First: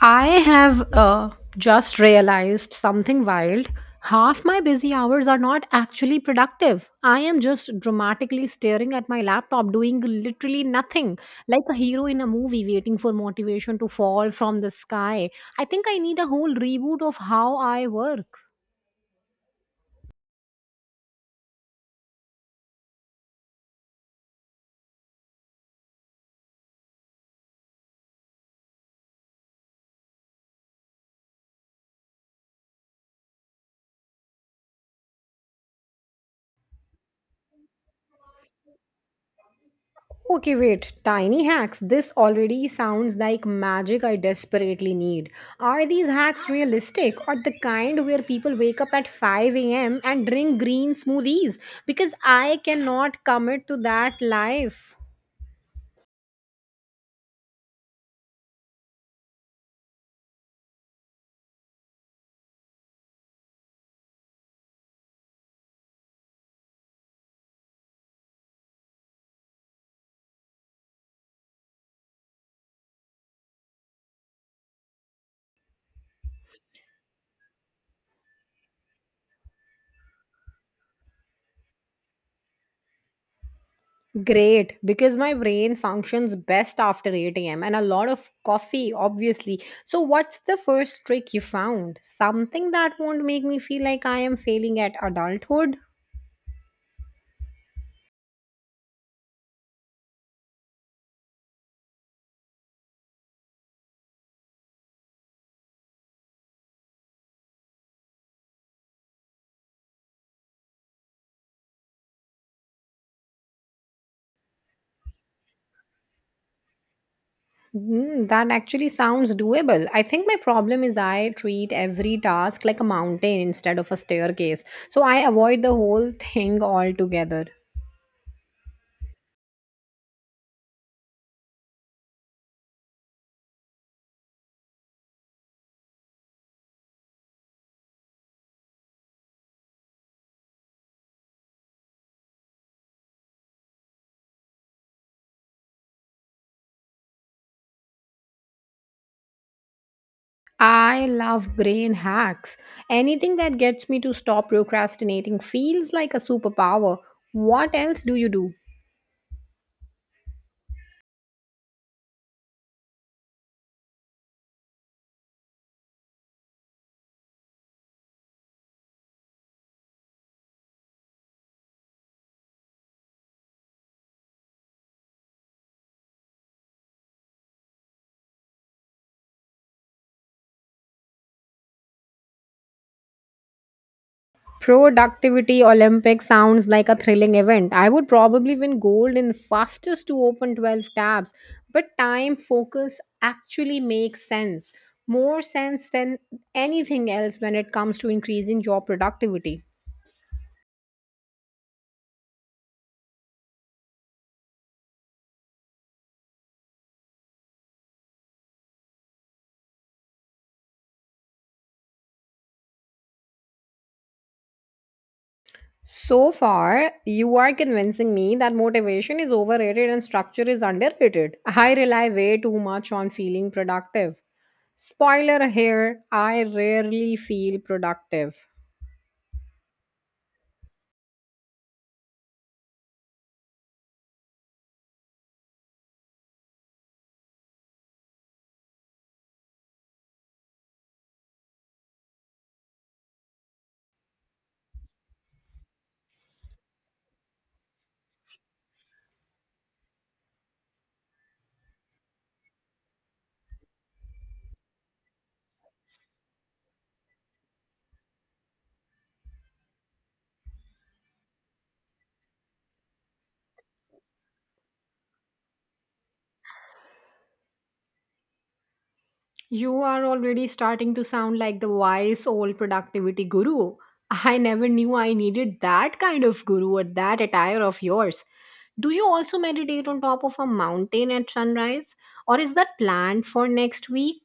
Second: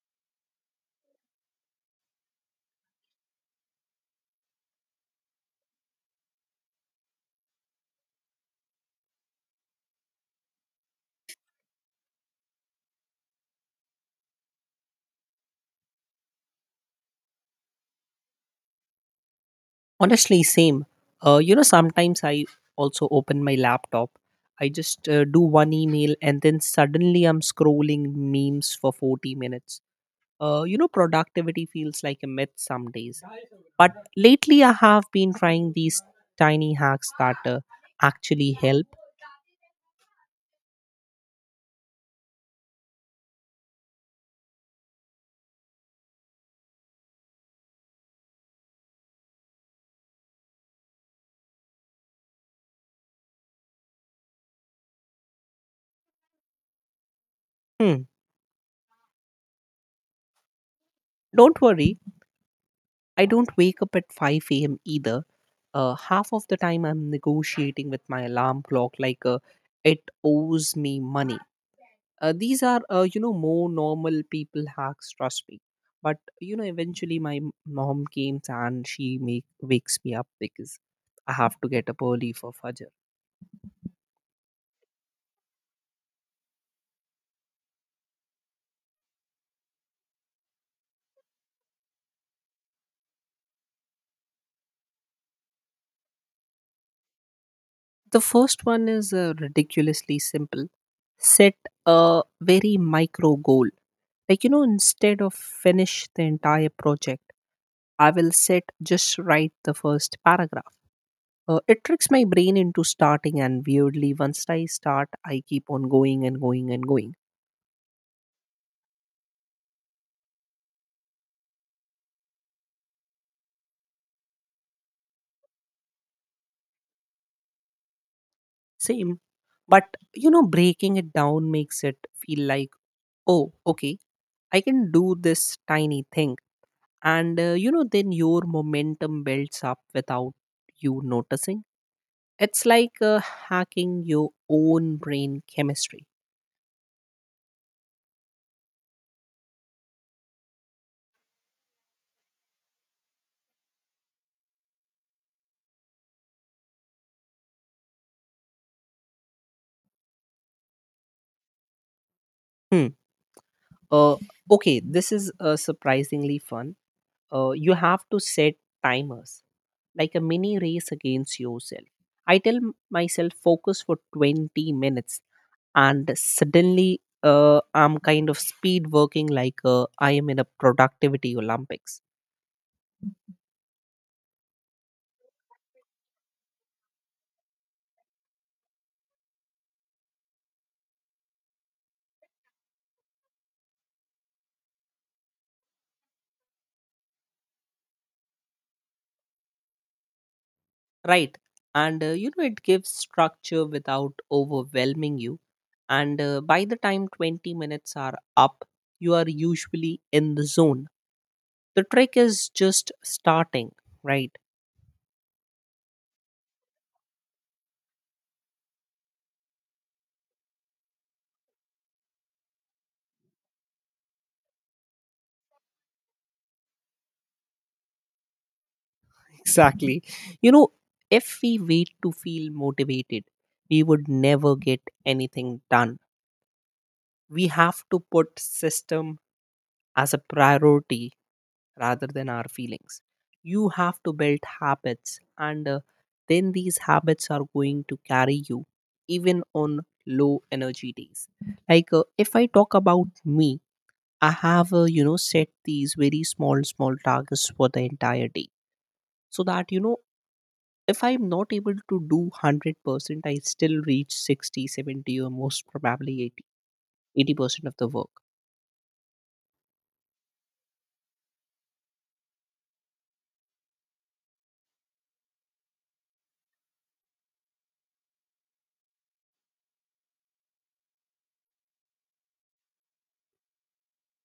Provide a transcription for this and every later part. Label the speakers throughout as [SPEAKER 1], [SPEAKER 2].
[SPEAKER 1] I have just realized something wild. Half my busy hours are not actually productive. I am just dramatically staring at my laptop doing literally nothing, like a hero in a movie waiting for motivation to fall from the sky. I think I need a whole reboot of how I work.
[SPEAKER 2] Honestly, same. Sometimes I also open my laptop. I just do one email, and then suddenly I'm scrolling memes for 40 minutes. Productivity feels like a myth some days. But lately I have been trying these tiny hacks that actually help.
[SPEAKER 1] Okay, wait. Tiny hacks. This already sounds like magic I desperately need. Are these hacks realistic or the kind where people wake up at 5 a.m. and drink green smoothies? Because I cannot commit to that life.
[SPEAKER 2] Hmm. Don't worry, I don't wake up at 5 a.m. either. Half of the time I'm negotiating with my alarm clock like it owes me money. These are, more normal people hacks, trust me. But, eventually my mom came and she wakes me up because I have to get up early for Fajr.
[SPEAKER 1] Great, because my brain functions best after 8 a.m. and a lot of coffee, obviously. So, what's the first trick you found? Something that won't make me feel like I am failing at adulthood?
[SPEAKER 2] The first one is ridiculously simple. Set a very micro goal. Like, instead of finish the entire project, I will sit just write the first paragraph. It tricks my brain into starting, and weirdly, once I start, I keep on going and going and going.
[SPEAKER 1] Hmm, that actually sounds doable. I think my problem is I treat every task like a mountain instead of a staircase. So I avoid the whole thing altogether.
[SPEAKER 2] Same. But, breaking it down makes it feel like, oh, okay, I can do this tiny thing. And, then your momentum builds up without you noticing. It's like hacking your own brain chemistry.
[SPEAKER 1] I love brain hacks. Anything that gets me to stop procrastinating feels like a superpower. What else do you do?
[SPEAKER 2] Hmm. Uh, okay, this is surprisingly fun. You have to set timers like a mini race against yourself. I tell myself focus for 20 minutes, and suddenly, I'm kind of speed working, like I am in a productivity olympics.
[SPEAKER 1] Productivity Olympics sounds like a thrilling event. I would probably win gold in fastest to open 12 tabs, but time focus actually makes sense. More sense than anything else when it comes to increasing your productivity.
[SPEAKER 2] Right. And it gives structure without overwhelming you. And by the time 20 minutes are up, you are usually in the zone. The trick is just starting. Right.
[SPEAKER 1] So far, you are convincing me that motivation is overrated and structure is underrated. I rely way too much on feeling productive. Spoiler here, I rarely feel productive.
[SPEAKER 2] Exactly. You know, if we wait to feel motivated, we would never get anything done. We have to put system as a priority rather than our feelings. You have to build habits, and then these habits are going to carry you even on low energy days. Like, if I talk about me, I have, set these very small, small targets for the entire day, so that, if I'm not able to do 100%, I still reach 60, 70, or most probably 80 eighty percent of the work.
[SPEAKER 1] You are already starting to sound like the wise old productivity guru. I never knew I needed that kind of guru or that attire of yours. Do you also meditate on top of a mountain at sunrise? Or is that planned for next week?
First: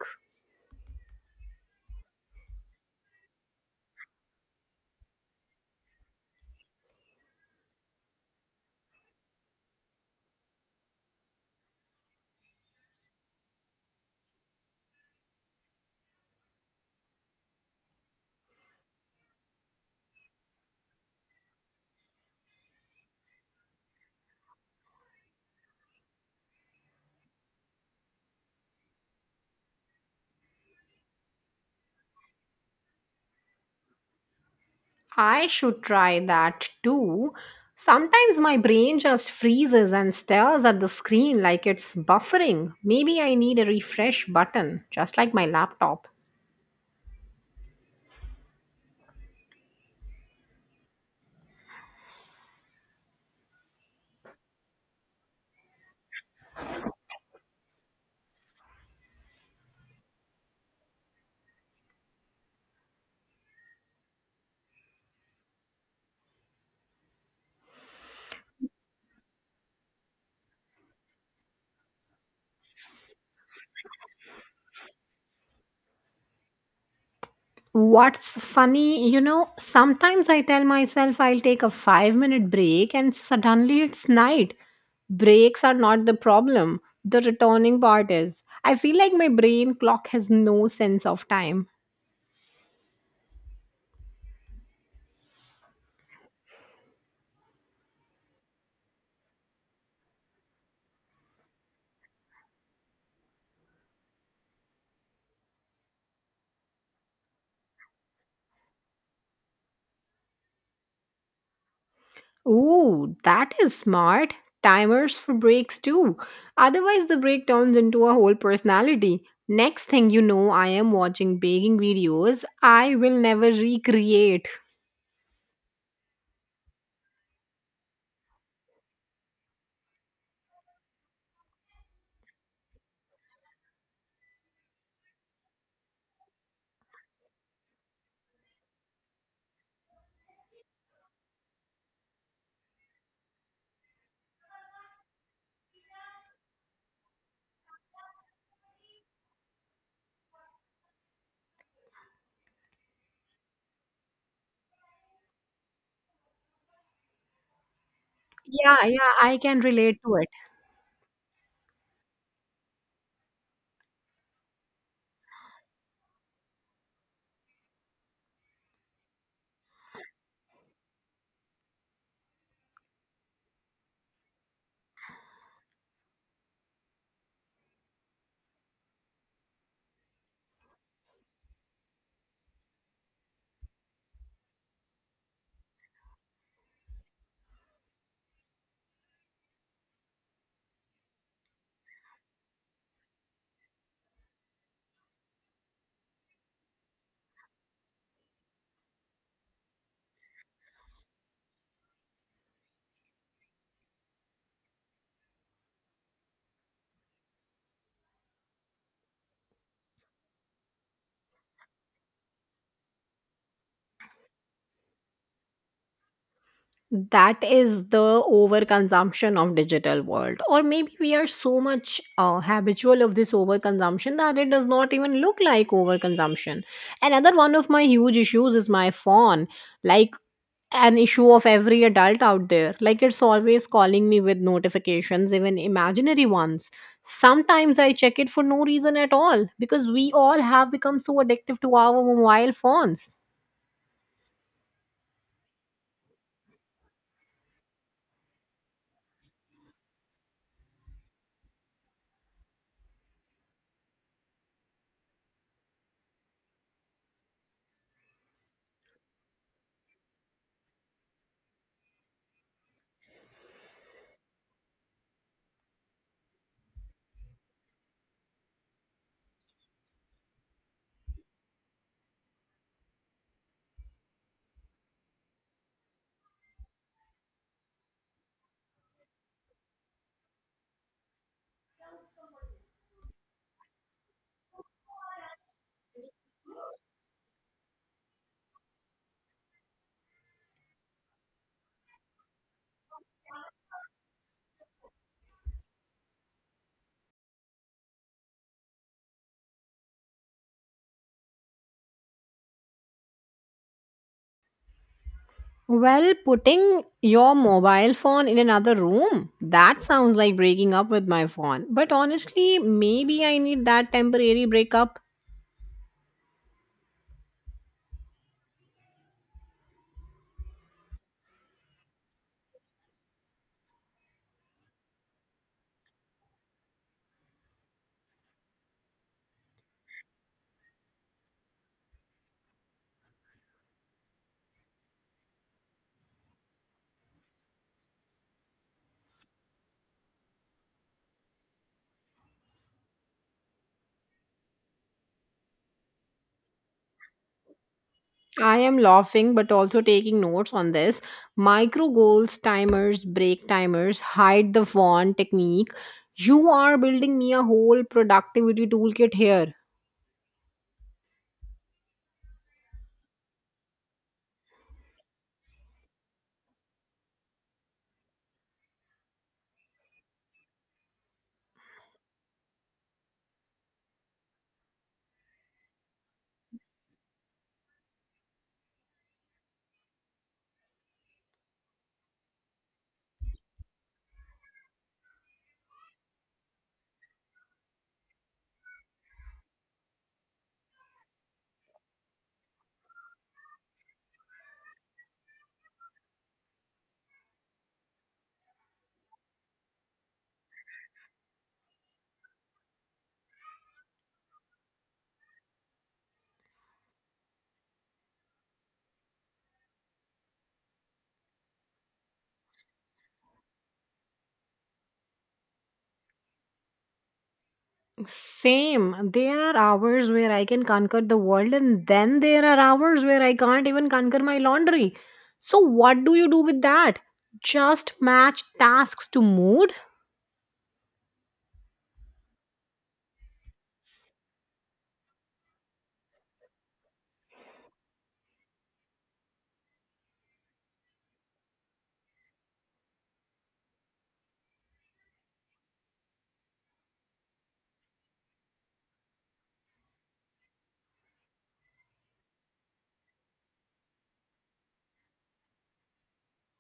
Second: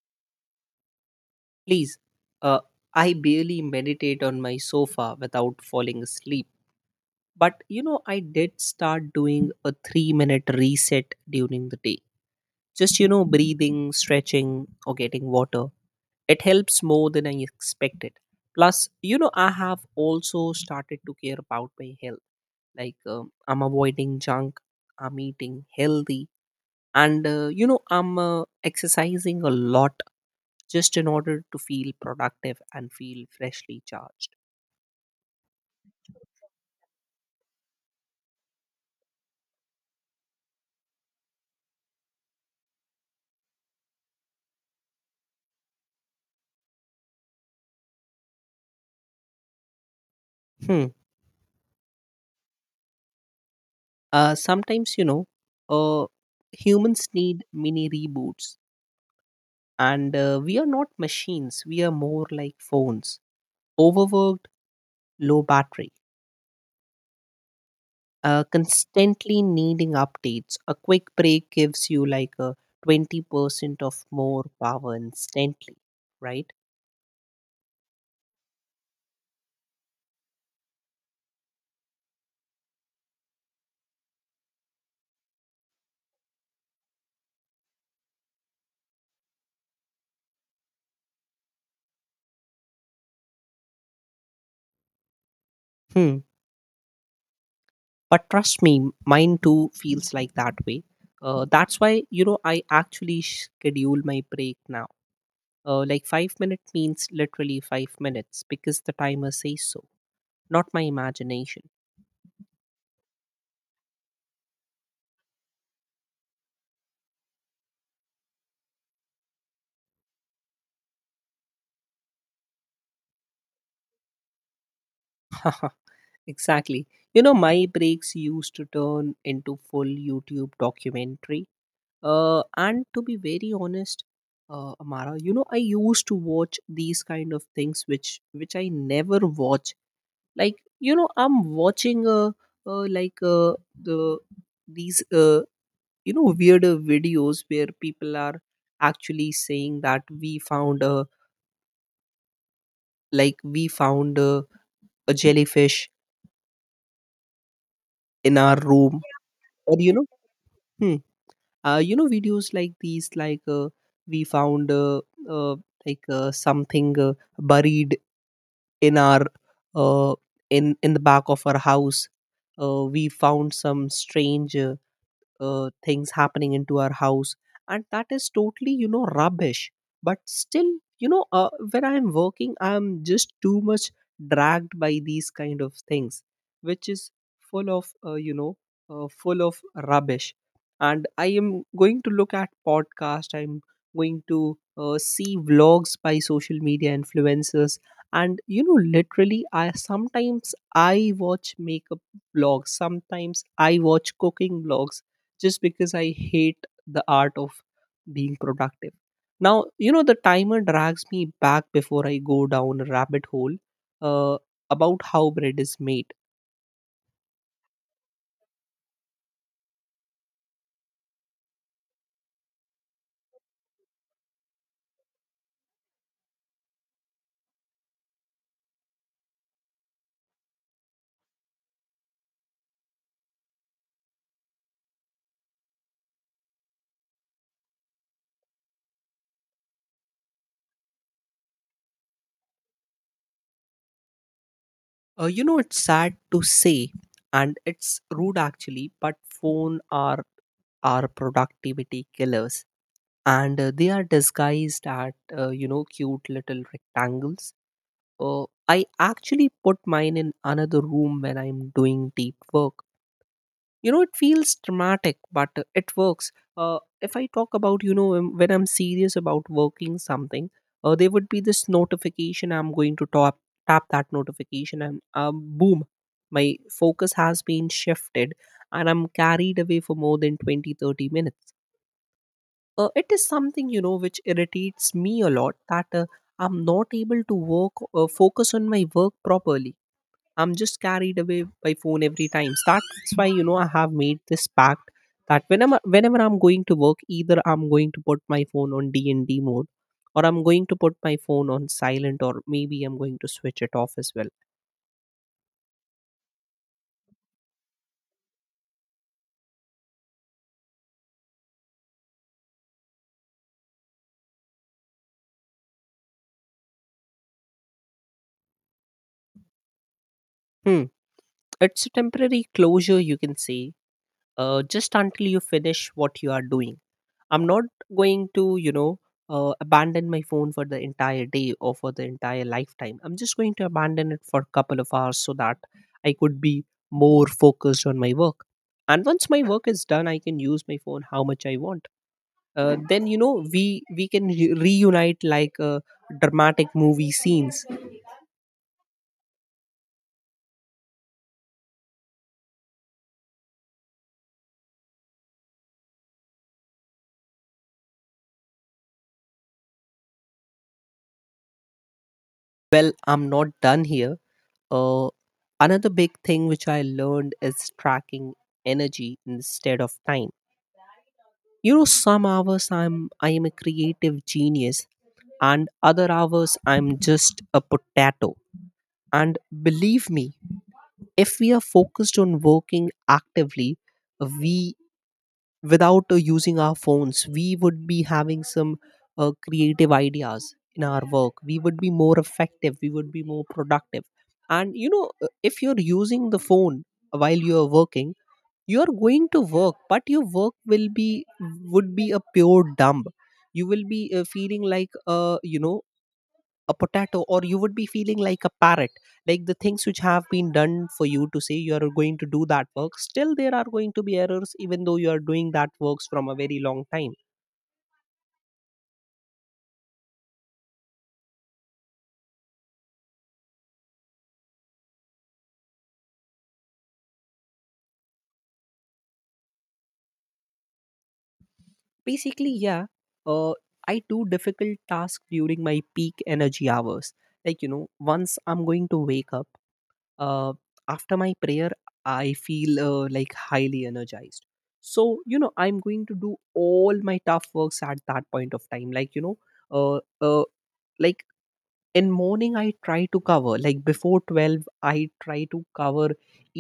[SPEAKER 2] Please. uh, I barely meditate on my sofa without falling asleep. But I did start doing a 3-minute reset during the day, just breathing, stretching, or getting water. It helps more than I expected. Plus, I have also started to care about my health. Like, I'm avoiding junk, I'm eating healthy, and I'm exercising a lot, just in order to feel productive and feel freshly charged.
[SPEAKER 1] I should try that too. Sometimes my brain just freezes and stares at the screen like it's buffering. Maybe I need a refresh button, just like my laptop.
[SPEAKER 2] Hmm. Sometimes, uh, humans need mini reboots. And we are not machines, we are more like phones: overworked, low battery, constantly needing updates. A quick break gives you like a 20% of more power instantly, right?
[SPEAKER 1] What's funny, you know, sometimes I tell myself I'll take a 5 minute break and suddenly it's night. Breaks are not the problem, the returning part is. I feel like my brain clock has no sense of time.
[SPEAKER 2] Hmm. But trust me, mine too feels like that way. That's why, I actually schedule my break now. Like, 5 minute means literally 5 minutes because the timer says so, not my imagination.
[SPEAKER 1] Ooh, that is smart. Timers for breaks too. Otherwise, the break turns into a whole personality. Next thing you know, I am watching baking videos I will never recreate.
[SPEAKER 2] Exactly. My breaks used to turn into full YouTube documentary, and to be very honest, Amara, I used to watch these kind of things which I never watch. Like, I'm watching like, the these weirder videos where people are actually saying that we found a like, we found a jellyfish in our
[SPEAKER 1] Yeah,
[SPEAKER 2] room.
[SPEAKER 1] yeah, I can
[SPEAKER 2] Or,
[SPEAKER 1] relate to it.
[SPEAKER 2] hmm, videos like these, like, we found, uh, like, something buried in our, uh, in the back of our house. We found some strange things happening into our house, and that is totally, rubbish. But still, when I am working I am just too much dragged by these kind of things, which is full of full of rubbish. And I am going to look at podcast, I'm going to see vlogs by social media influencers. And literally, I sometimes I watch makeup vlogs, sometimes I watch cooking vlogs, just because I hate the art of being productive. Now, the timer drags me back before I go down a rabbit hole uh, about how bread is made.
[SPEAKER 1] That is the overconsumption of digital world, or maybe we are so much habitual of this overconsumption that it does not even look like overconsumption. Another one of my huge issues is my phone, like an issue of every adult out there. Like, it's always calling me with notifications, even imaginary ones. Sometimes I check it for no reason at all, because we all have become so addictive to our mobile phones.
[SPEAKER 2] It's sad to say, and it's rude actually, but phone are productivity killers, and they are disguised at cute little rectangles. I actually put mine in another room when I'm doing deep work. It feels dramatic, but it works. uh, if I talk about, when I'm serious about working something, there would be this notification, I'm going to tap, that notification, and boom, my focus has been shifted, and I'm carried away for more than 20, 30 minutes. It is something, which irritates me a lot, that I'm not able to work, focus on my work properly. I'm just carried away by phone every time. So, that's why I have made this pact that whenever I'm going to work, either I'm going to put my phone on D and D mode, or I'm going to put my phone on silent, or maybe I'm going to switch it off as well.
[SPEAKER 1] Well, putting your mobile phone in another room, that sounds like breaking up with my phone. But honestly, maybe I need that temporary breakup.
[SPEAKER 2] Hmm. It's a temporary closure, you can say, just until you finish what you are doing. I'm not going to abandon my phone for the entire day or for the entire lifetime. I'm just going to abandon it for a couple of hours so that I could be more focused on my work, and once my work is done I can use my phone how much I want. Then we can reunite like dramatic movie scenes.
[SPEAKER 1] I am laughing, but also taking notes on this. Micro goals, timers, break timers, hide the phone technique. You are building me a whole productivity toolkit here.
[SPEAKER 2] Well, I'm not done here. uh, Another big thing which I learned is tracking energy instead of time. You know, some hours I am a creative genius, and other hours I'm just a potato. And believe me, if we are focused on working actively, we, without using our phones, we would be having some creative ideas in our work. We would be more effective. We would be more productive. And if you're using the phone while you're working, you are going to work, but your work will be would be a pure dump. You will be feeling like a you know a potato, or you would be feeling like a parrot, like the things which have been done for you to say, you are going to do that work, still there are going to be errors even though you are doing that works from a very long time.
[SPEAKER 1] Same. There are hours where I can conquer the world, and then there are hours where I can't even conquer my laundry. So, what do you do with that? Just match tasks to mood?
[SPEAKER 2] Basically, yeah. uh, I do difficult tasks during my peak energy hours, like once I'm going to wake up, uh, after my prayer I feel, like, highly energized. So, I'm going to do all my tough works at that point of time, uh, uh, like in morning I try to cover, like before 12 I try to cover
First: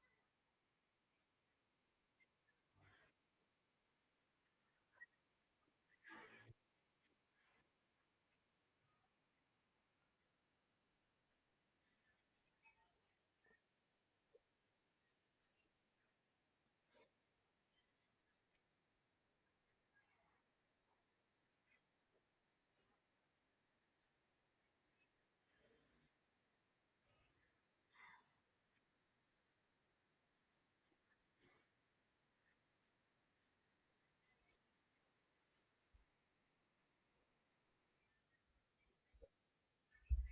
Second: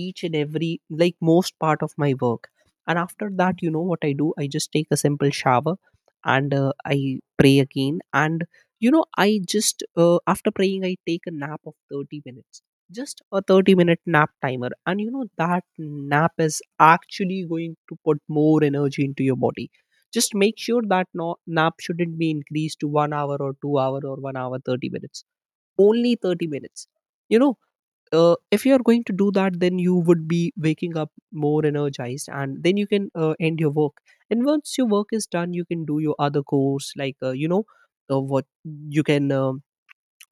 [SPEAKER 2] each and every, like most part of my work. And after that, you know what I do, I just take a simple shower. And I pray again, and I just, after praying, I take a nap of 30 minutes. Just a 30-minute nap timer, and that nap is actually going to put more energy into your body. Just make sure that no, nap shouldn't be increased to 1 hour or 2 hour or 1 hour 30 minutes, only 30 minutes. you know if you are going to do that, then you would be waking up more energized, and then you can end your work. And once your work is done, you can do your other course, like what you can,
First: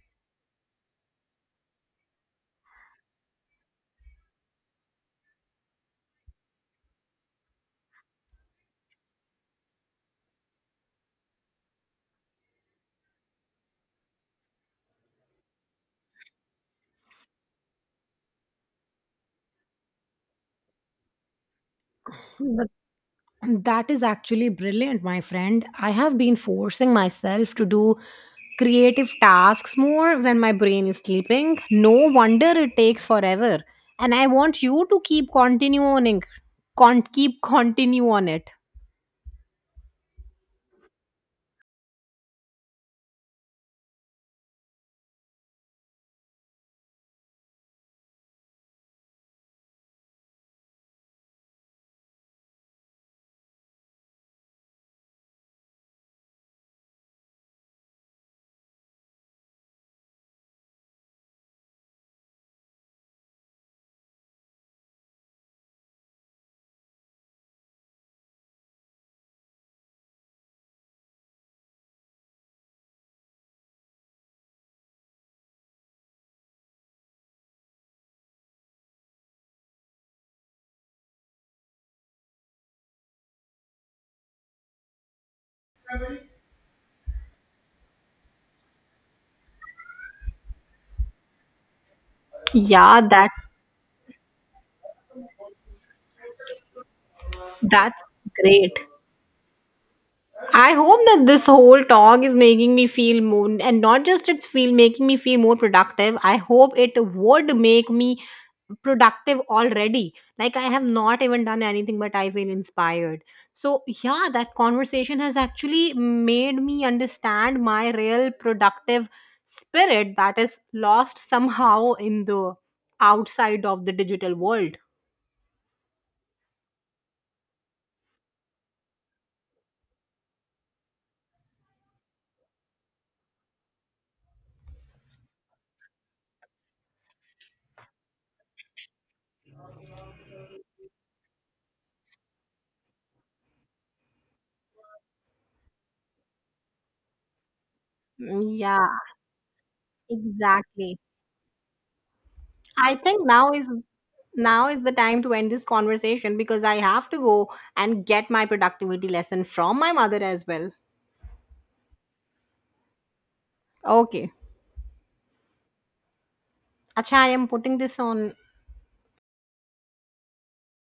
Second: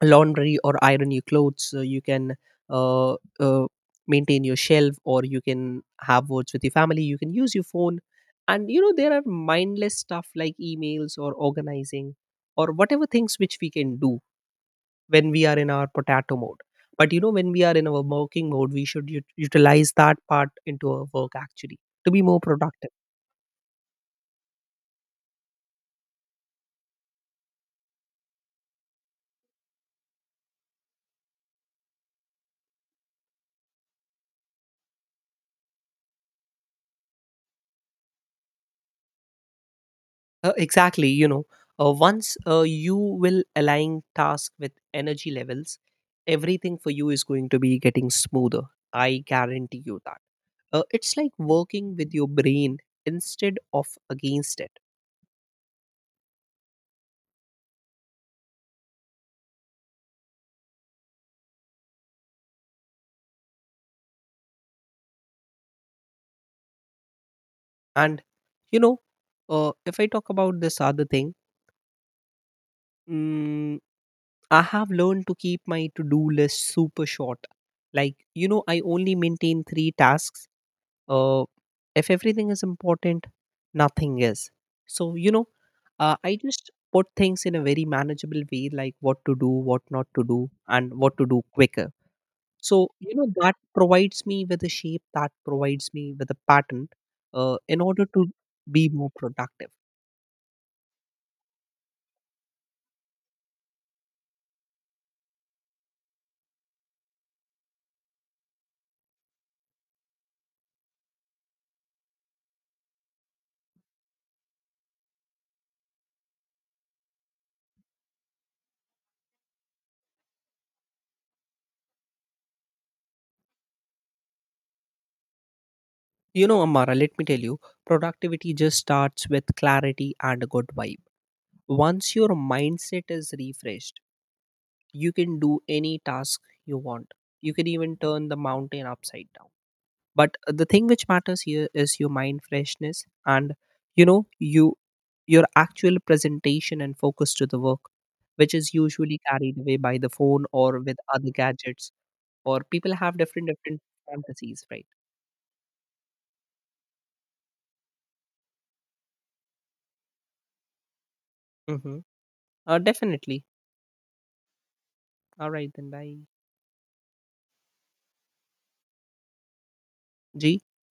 [SPEAKER 2] laundry or iron your clothes. You can, uh, uh, maintain your shelf, or you can have words with your family, you can use your phone. And there are mindless stuff like emails or organizing or whatever things which we can do when we are in our potato mode. But when we are in our working mode, we should utilize that part into our work, actually, to be more
[SPEAKER 1] But
[SPEAKER 2] productive.
[SPEAKER 1] that is actually brilliant, my friend. I have been forcing myself to do creative tasks more when my brain is sleeping. No wonder it takes forever. And I want you to keep continuing, keep continue on it.
[SPEAKER 2] Exactly. Once you will align task with energy levels, everything for you is going to be getting smoother. I guarantee you that. It's like working with your brain instead of against it. And you know if I talk about this other thing, mm, I have learned to keep my to do list super short. Like, I only maintain three tasks. Uh, if everything is important, nothing is. So, I just put things in a very manageable way, like what to do, what not to do, and what to do quicker. So,
[SPEAKER 1] Yeah,
[SPEAKER 2] that provides me with a shape, that provides me with a pattern in
[SPEAKER 1] that's
[SPEAKER 2] order to
[SPEAKER 1] great.
[SPEAKER 2] be more productive.
[SPEAKER 1] I hope that this whole talk is making me feel more, and not just it's feel making me feel more productive. I hope it would make me productive already. Like, I have not even done anything, but I feel inspired. So yeah, that conversation has actually made me understand my real productive spirit that is lost somehow in the outside of the digital world.
[SPEAKER 2] Amara, let me tell you, productivity just starts with clarity and a good vibe. Once your mindset is refreshed, you can do any task you want, you can even turn the mountain upside down. But the thing which matters here is your mind freshness and you know you your actual presentation and focus to the work, which
[SPEAKER 1] Mm,
[SPEAKER 2] is
[SPEAKER 1] yeah,
[SPEAKER 2] usually carried away by the phone or with
[SPEAKER 1] exactly.
[SPEAKER 2] other gadgets, or
[SPEAKER 1] I
[SPEAKER 2] people have
[SPEAKER 1] think
[SPEAKER 2] different fantasies,
[SPEAKER 1] now is
[SPEAKER 2] right?
[SPEAKER 1] the time to end this conversation because I have to go and get my productivity lesson from my mother as well.
[SPEAKER 2] Mm-hmm. Definitely.
[SPEAKER 1] Okay.
[SPEAKER 2] All right, then bye.
[SPEAKER 1] Acha, I am putting this on
[SPEAKER 2] G.